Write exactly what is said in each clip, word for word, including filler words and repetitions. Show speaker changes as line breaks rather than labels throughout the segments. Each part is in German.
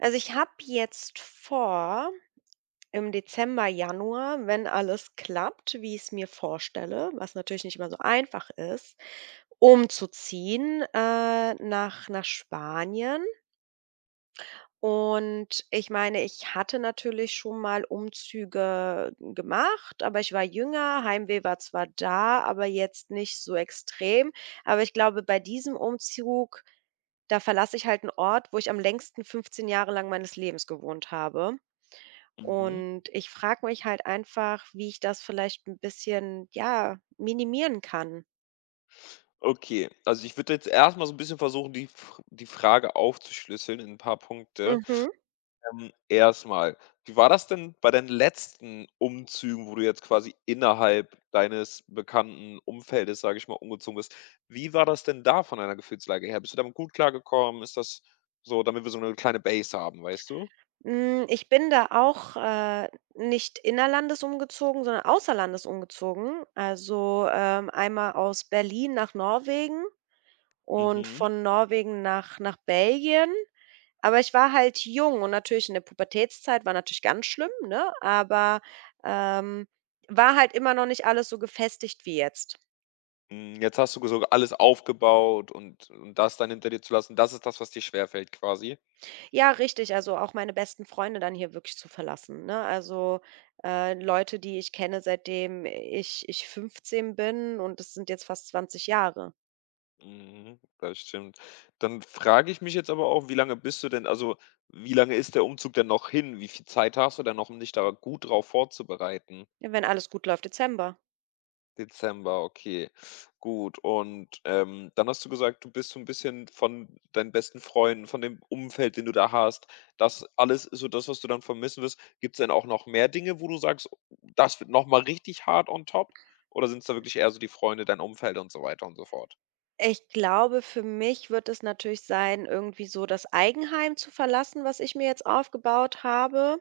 Also, ich habe jetzt vor, im Dezember, Januar, wenn alles klappt, wie ich es mir vorstelle, was natürlich nicht immer so einfach ist, umzuziehen, äh, nach nach Spanien. Und ich meine, ich hatte natürlich schon mal Umzüge gemacht, aber ich war jünger, Heimweh war zwar da, aber jetzt nicht so extrem. Aber ich glaube, bei diesem Umzug, da verlasse ich halt einen Ort, wo ich am längsten fünfzehn Jahre lang meines Lebens gewohnt habe.
Mhm.
Und ich frage mich halt einfach, wie ich das vielleicht ein bisschen, ja, minimieren kann.
Okay, also ich würde jetzt erstmal so ein bisschen versuchen, die F die Frage aufzuschlüsseln in ein paar Punkte.
Mhm.
Ähm, erst wie war das denn bei deinen letzten Umzügen, wo du jetzt quasi innerhalb deines bekannten Umfeldes, sage ich mal, umgezogen bist? Wie war das denn da von deiner Gefühlslage her? Bist du damit gut klargekommen? Ist das so, damit wir so eine kleine Base haben, weißt du?
Hm, ich bin da auch, äh, nicht innerlandes umgezogen, sondern außerlandes umgezogen. Also, ähm, einmal aus Berlin nach Norwegen und
Mhm.
von Norwegen nach nach Belgien. Aber ich war halt jung und natürlich in der Pubertätszeit war natürlich ganz schlimm, ne? Aber, ähm, war halt immer noch nicht alles so gefestigt wie jetzt.
Hm, jetzt hast du so alles aufgebaut und und das dann hinter dir zu lassen, das ist das, was dir schwerfällt quasi?
Ja, richtig. Also, auch meine besten Freunde dann hier wirklich zu verlassen, ne? Also, äh, Leute, die ich kenne, seitdem ich ich fünfzehn bin und das sind jetzt fast zwanzig Jahre.
Mhm, das stimmt. Dann frage ich mich jetzt aber auch, wie lange bist du denn also, wie lange ist der Umzug denn noch hin? Wie viel Zeit hast du denn noch, um dich da gut drauf vorzubereiten?
Ja, wenn alles gut läuft, Dezember.
Dezember, okay, gut. Und, ähm, dann hast du gesagt, du bist so ein bisschen von deinen besten Freunden, von dem Umfeld, den du da hast. Das alles ist so das, was du dann vermissen wirst. Gibt's denn auch noch mehr Dinge, wo du sagst: „Das wird noch mal richtig hart on top“? Oder sind es da wirklich eher so die Freunde, dein Umfeld und so weiter und so fort?
Ich glaube, für mich wird es natürlich sein, irgendwie so das Eigenheim zu verlassen, was ich mir jetzt aufgebaut habe.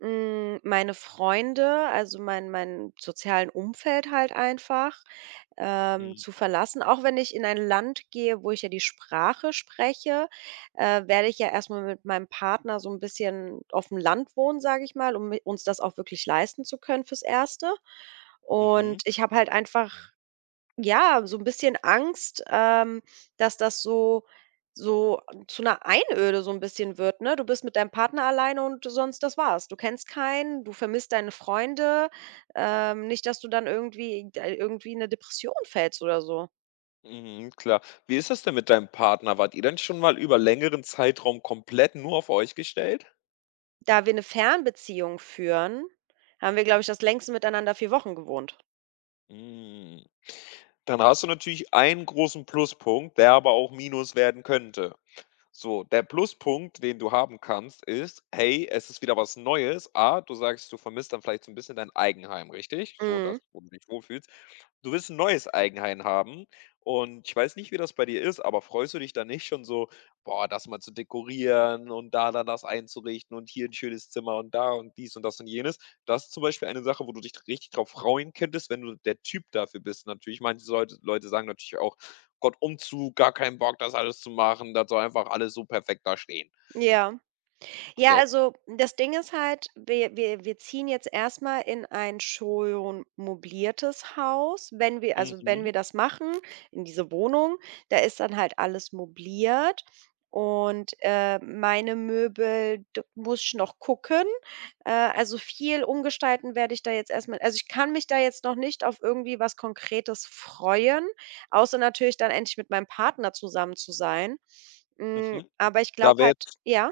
Hm, meine Freunde, also mein mein sozialen Umfeld halt einfach, ähm, zu
Mhm,
verlassen. Auch wenn ich in ein Land gehe, wo ich ja die Sprache spreche, äh, werde ich ja erstmal mit meinem Partner so ein bisschen auf dem Land wohnen, sage ich mal, um mi uns das auch wirklich leisten zu können fürs Erste.
mhm.
Und ich habe halt einfach, ja, so ein bisschen Angst, ähm, dass das so so zu einer Einöde so ein bisschen wird, ne? Du bist mit deinem Partner alleine und sonst das war's. Du kennst keinen, du vermisst deine Freunde, ähm, nicht, dass du dann irgendwie d irgendwie in 'ne Depression fällst oder so.
Mhm, klar. Wie ist das denn mit deinem Partner? Wart ihr denn schon mal über längeren Zeitraum komplett nur auf euch gestellt?
Da wir eine Fernbeziehung führen, haben wir, glaube ich, das längste miteinander vier Wochen gewohnt.
Hm, dann hast du natürlich einen großen Pluspunkt, der aber auch Minus werden könnte. So, der Pluspunkt, den du haben kannst, ist: Hey, es ist wieder was Neues. A, du sagst, du vermisst dann vielleicht so ein bisschen dein Eigenheim, richtig? So
Mhm.
das, wo du dich wohlfühlst. Du willst ein neues Eigenheim haben und ich weiß nicht, wie das bei dir ist, aber freust du dich dann nicht schon so: „Boah, das mal zu dekorieren und da dann das einzurichten und hier ein schönes Zimmer und da und dies und das und jenes?“ Das ist zum Beispiel eine Sache, wo du dich richtig drauf freuen könntest, wenn du der Typ dafür bist. Natürlich, manche Leute Leute sagen natürlich auch: Gott, Umzug, gar keinen Bock, das alles zu machen. Das soll einfach alles so perfekt da stehen.
Ja. Ja,
Also,
also das Ding ist halt, wir wir wir ziehen jetzt erstmal in ein schon mobiliertes Haus. Wenn wir, also, wenn
mhm,
wir das machen, in diese Wohnung, da ist dann halt alles mobiliert und, äh, meine Möbel, d muss ich noch gucken. Äh, also viel umgestalten werde ich da jetzt erstmal. Also ich kann mich da jetzt noch nicht auf irgendwie was Konkretes freuen, außer natürlich dann endlich mit meinem Partner zusammen zu sein. Hm,
mhm.
aber ich
Da
glaube
wäre
halt, ja?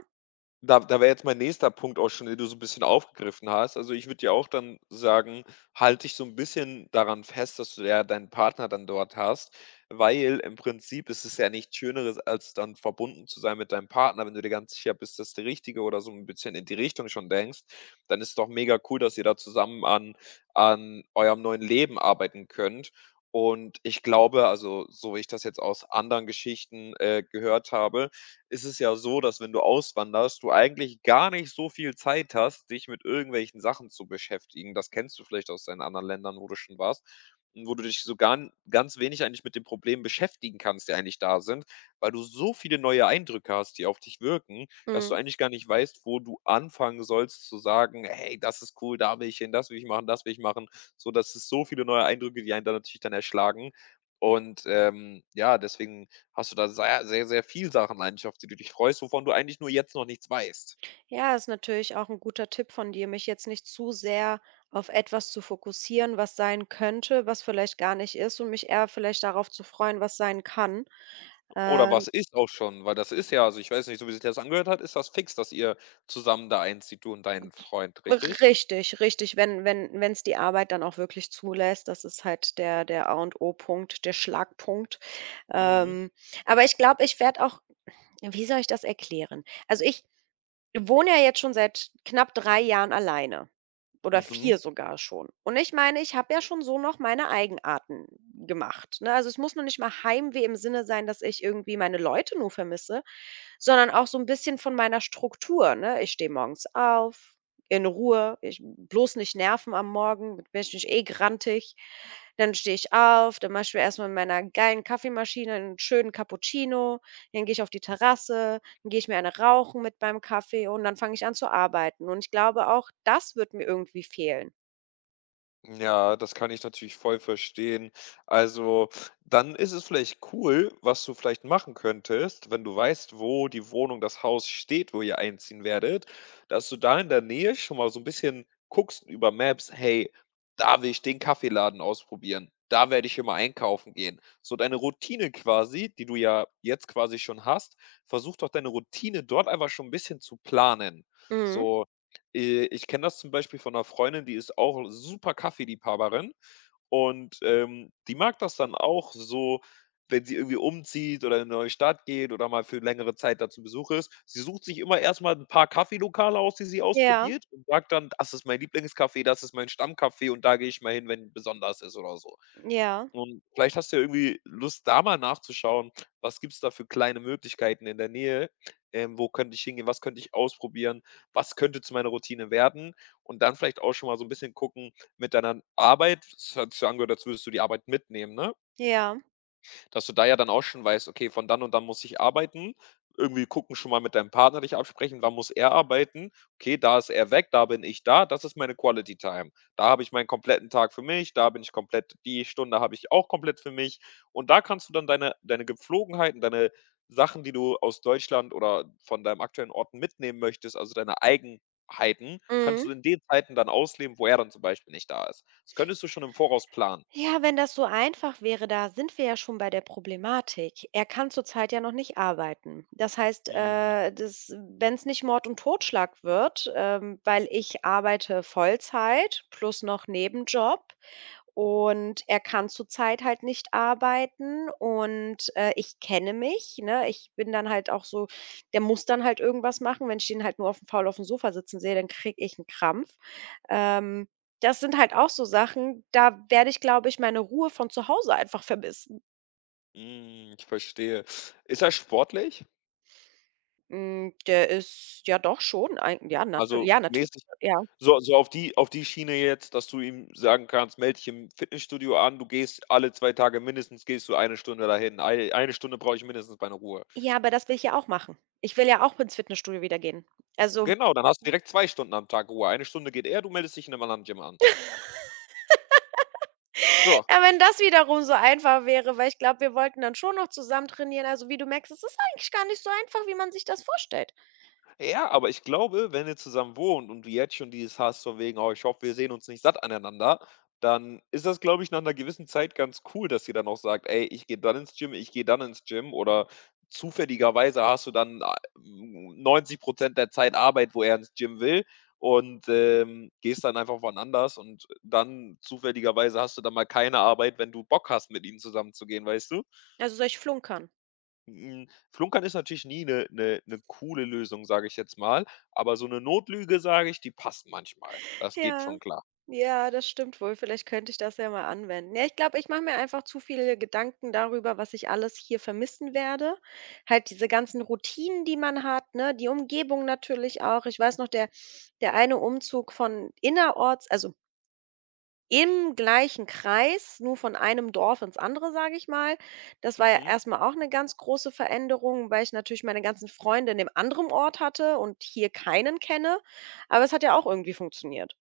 Da da wäre jetzt mein nächster Punkt auch schon, den du so ein bisschen aufgegriffen hast. Also, ich würde dir auch dann sagen, halte dich so ein bisschen daran fest, dass du ja deinen Partner dann dort hast, weil im Prinzip ist es ja nichts Schöneres, als dann verbunden zu sein mit deinem Partner. Wenn du dir ganz sicher bist, dass der Richtige oder so ein bisschen in die Richtung schon denkst, dann ist es doch mega cool, dass ihr da zusammen an an eurem neuen Leben arbeiten könnt. Und ich glaube, also, so wie ich das jetzt aus anderen Geschichten, äh, gehört habe, ist es ja so, dass wenn du auswanderst, du eigentlich gar nicht so viel Zeit hast, dich mit irgendwelchen Sachen zu beschäftigen. Das kennst du vielleicht aus deinen anderen Ländern, wo du schon warst, und wo du dich so gan ganz wenig eigentlich mit den Problemen beschäftigen kannst, die eigentlich da sind, weil du so viele neue Eindrücke hast, die auf dich wirken, dass du
Mhm.
eigentlich gar nicht weißt, wo du anfangen sollst zu sagen: „Hey, das ist cool, da will ich hin, das will ich machen, das will ich machen.“ So, das ist so viele neue Eindrücke, die einen dann natürlich dann erschlagen und, ähm, ja, deswegen, hast du da sehr, sehr, sehr viel Sachen eigentlich, auf die du dich freust, wovon du eigentlich nur jetzt noch nichts weißt?
Ja, ist natürlich auch ein guter Tipp von dir, mich jetzt nicht zu sehr auf etwas zu fokussieren, was sein könnte, was vielleicht gar nicht ist, und mich eher vielleicht darauf zu freuen, was sein kann.
Oder
Ähm,
was ist auch schon? Weil das ist ja, also, ich weiß nicht, so wie sich das angehört hat, ist das fix, dass ihr zusammen da einzieht, du und dein Freund, richtig?
richtig, richtig, wenn wenn wenn es die Arbeit dann auch wirklich zulässt, das ist halt der der A und O-Punkt, der Schlagpunkt.
Mhm.
Ähm, aber ich glaube, ich werde auch, wie soll ich das erklären? Also, ich wohne ja jetzt schon seit knapp drei Jahren alleine, oder
Mhm.
vier sogar schon. Und ich meine, ich habe ja schon so noch meine Eigenarten gemacht, ne? Also, es muss noch nicht mal Heimweh im Sinne sein, dass ich irgendwie meine Leute nur vermisse, sondern auch so 'n bisschen von meiner Struktur, ne? Ich stehe morgens auf, in Ruhe, ich bloß nicht nerven am Morgen, bin ich nicht eh grantig. Dann stehe ich auf, dann mache ich mir erst mal in meiner geilen Kaffeemaschine 'n schönen Cappuccino, dann gehe ich auf die Terrasse, dann gehe ich mir eine rauchen mit meinem Kaffee und dann fange ich an zu arbeiten. Und ich glaube auch, das wird mir irgendwie fehlen.
Ja, das kann ich natürlich voll verstehen. Also, dann ist es vielleicht cool, was du vielleicht machen könntest, wenn du weißt, wo die Wohnung, das Haus steht, wo ihr einziehen werdet, dass du da in der Nähe schon mal so ein bisschen guckst über Maps: „Hey, da will ich den Kaffeeladen ausprobieren. Da werde ich immer einkaufen gehen.“ So deine Routine quasi, die du ja jetzt quasi schon hast, versuch doch deine Routine dort einfach schon ein bisschen zu planen.
Mhm.
So, äh, ich kenne das zum Beispiel von einer Freundin, die ist auch super Kaffeeliebhaberin und, ähm, die mag das dann auch so, wenn sie irgendwie umzieht oder in eine neue Stadt geht oder mal für längere Zeit da zu Besuch ist. Sie sucht sich immer erst mal 'n paar Kaffeelokale aus, die sie
Ja,
ausprobiert und sagt dann: „Das ist mein Lieblingskaffee, das ist mein Stammkaffee und da gehe ich mal hin, wenn besonders ist“ oder so.
ja,
Und vielleicht hast du ja irgendwie Lust, da mal nachzuschauen, was gibt's da für kleine Möglichkeiten in der Nähe? Ähm, wo könnte ich hingehen? Was könnte ich ausprobieren? Was könnte zu meiner Routine werden? Und dann vielleicht auch schon mal so ein bisschen gucken mit deiner Arbeit. Es hat sich so angehört, als würdest du die Arbeit mitnehmen, ne?
ja.
Dass du da ja dann auch schon weißt: „Okay, von dann und dann muss ich arbeiten.“ Irgendwie gucken, schon mal mit deinem Partner dich absprechen, wann muss er arbeiten? Okay, da ist er weg, da bin ich da, das ist meine Quality Time. Da habe ich meinen kompletten Tag für mich, da bin ich komplett, die Stunde habe ich auch komplett für mich. Und da kannst du dann deine deine Gepflogenheiten, deine Sachen, die du aus Deutschland oder von deinem aktuellen Ort mitnehmen möchtest, also deine Eigenheiten, kannst
Mhm.
du in den Zeiten dann ausleben, wo er dann zum Beispiel nicht da ist. Das könntest du schon im Voraus planen.
Ja, wenn das so einfach wäre, da sind wir ja schon bei der Problematik. Er kann zurzeit ja noch nicht arbeiten. Das heißt,
Mhm.
äh, wenn es nicht Mord und Totschlag wird, ähm, weil ich arbeite Vollzeit plus noch Nebenjob, und er kann zurzeit halt nicht arbeiten und, äh, ich kenne mich, ne? Ich bin dann halt auch so, der muss dann halt irgendwas machen. Wenn ich den halt nur auf dem faul auf dem Sofa sitzen sehe, dann kriege ich einen Krampf. Ähm, das sind halt auch so Sachen, da werde ich, glaube ich, meine Ruhe von zu Hause einfach vermissen.
Hm, ich verstehe. Ist er sportlich?
Hm, der ist ja doch schon eigen, ja,
Also,
natürlich, ja, natürlich,
mäßig,
ja.
so, so auf die auf die Schiene jetzt, dass du ihm sagen kannst: „Melde dich im Fitnessstudio an, du gehst alle zwei Tage mindestens, gehst du eine Stunde dahin. Ei eine Stunde brauche ich mindestens meine Ruhe.“
Ja, aber das will ich ja auch machen. Ich will ja auch ins Fitnessstudio wieder gehen. Also,
Genau, dann hast du direkt zwei Stunden am Tag Ruhe. Eine Stunde geht er, du meldest dich in 'nem anderen Gym an. So.
ja, wenn das wiederum so einfach wäre, weil ich glaube, wir wollten dann schon noch zusammen trainieren. Also, wie du merkst, es ist eigentlich gar nicht so einfach, wie man sich das vorstellt.
Ja, aber ich glaube, wenn ihr zusammen wohnt und du jetzt schon dieses hast von wegen: „Oh, ich hoffe, wir sehen uns nicht satt aneinander“, dann ist das, glaube ich, nach einer gewissen Zeit ganz cool, dass ihr dann auch sagt: „Ey, ich gehe dann ins Gym, ich gehe dann ins Gym“ oder zufälligerweise hast du dann, ah, Prozent der Zeit Arbeit, wo er ins Gym will und, ähm, gehst dann einfach woanders und dann zufälligerweise hast du dann mal keine Arbeit, wenn du Bock hast, mit ihm zusammenzugehen, weißt du?
Also, solch Flunkern.
Hm, Flunkern ist natürlich nie eine coole Lösung, sage ich jetzt mal, aber so eine Notlüge, sage ich, die passt manchmal. Das geht
Ja,
schon klar.
ja, das stimmt wohl. Vielleicht könnte ich das ja mal anwenden. Ja, ich glaube, ich mache mir einfach zu viele Gedanken darüber, was ich alles hier vermissen werde. Halt diese ganzen Routinen, die man hat, ne? Die Umgebung natürlich auch. Ich weiß noch, der der eine Umzug von innerorts, also im gleichen Kreis, nur von einem Dorf ins andere, sage ich mal. Das war ja
Mhm.
erst auch eine ganz große Veränderung, weil ich natürlich meine ganzen Freunde in dem anderen Ort hatte und hier keinen kenne, aber es hat ja auch irgendwie funktioniert.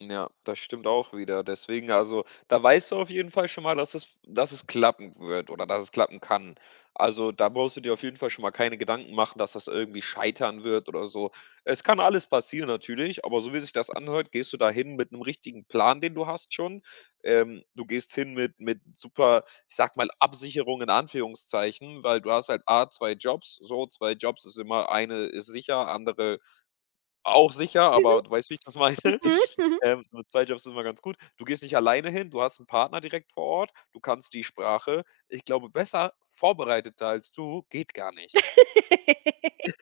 Ja, das stimmt auch wieder. Deswegen, also, da weißt du auf jeden Fall schon mal, dass es, dass es klappen wird oder dass es klappen kann. Also, da brauchst du dir auf jeden Fall schon mal keine Gedanken machen, dass das irgendwie scheitern wird oder so. Es kann alles passieren natürlich, aber so wie sich das anhört, gehst du da hin mit einem richtigen Plan, den du hast schon. Ähm, du gehst hin mit mit super, ich sag mal, Absicherung in Anführungszeichen, weil du hast halt A, zwei Jobs. So, zwei Jobs ist immer eine ist sicher, andere auch sicher, aber
Mhm.
du weißt, wie ich das meine.
Mhm. Mhm.
Ähm, so mit zwei Jobs sind wir ganz gut. Du gehst nicht alleine hin, du hast einen Partner direkt vor Ort, du kannst die Sprache. Ich glaube, besser vorbereiteter als du geht gar nicht.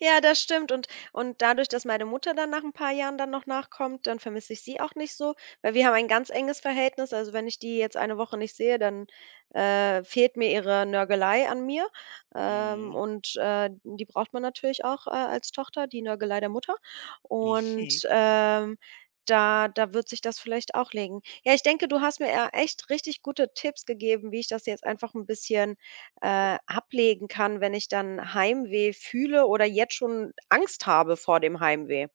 Ja, das stimmt, und und dadurch, dass meine Mutter dann nach ein paar Jahren dann noch nachkommt, dann vermisse ich sie auch nicht so, weil wir haben ein ganz enges Verhältnis. Also, wenn ich die jetzt eine Woche nicht sehe, dann, äh, fehlt mir ihre Nörgelei an mir, ähm,
Mhm.
und, äh, die braucht man natürlich auch, äh, als Tochter, die Nörgelei der Mutter. Und,
Mhm.
ähm, da da wird sich das vielleicht auch legen. Ja, ich denke, du hast mir ja echt richtig gute Tipps gegeben, wie ich das jetzt einfach ein bisschen, äh, ablegen kann, wenn ich dann Heimweh fühle oder jetzt schon Angst habe vor dem Heimweh.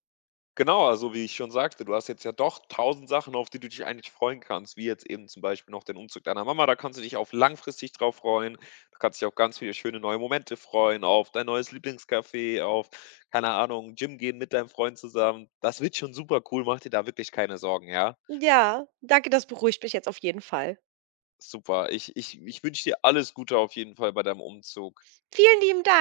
Genau, also wie ich schon sagte, du hast jetzt ja doch tausend Sachen, auf die du dich eigentlich freuen kannst, wie jetzt eben zum Beispiel noch den Umzug deiner Mama. Da kannst du dich auf langfristig drauf freuen. Du kannst dich auf ganz viele schöne neue Momente freuen, auf dein neues Lieblingscafé, auf, keine Ahnung, Gym gehen mit deinem Freund zusammen. Das wird schon super cool, mach dir da wirklich keine Sorgen, ja?
Ja, danke, das beruhigt mich jetzt auf jeden Fall.
Super. Ich ich ich wünsche dir alles Gute auf jeden Fall bei deinem Umzug.
Vielen lieben Dank.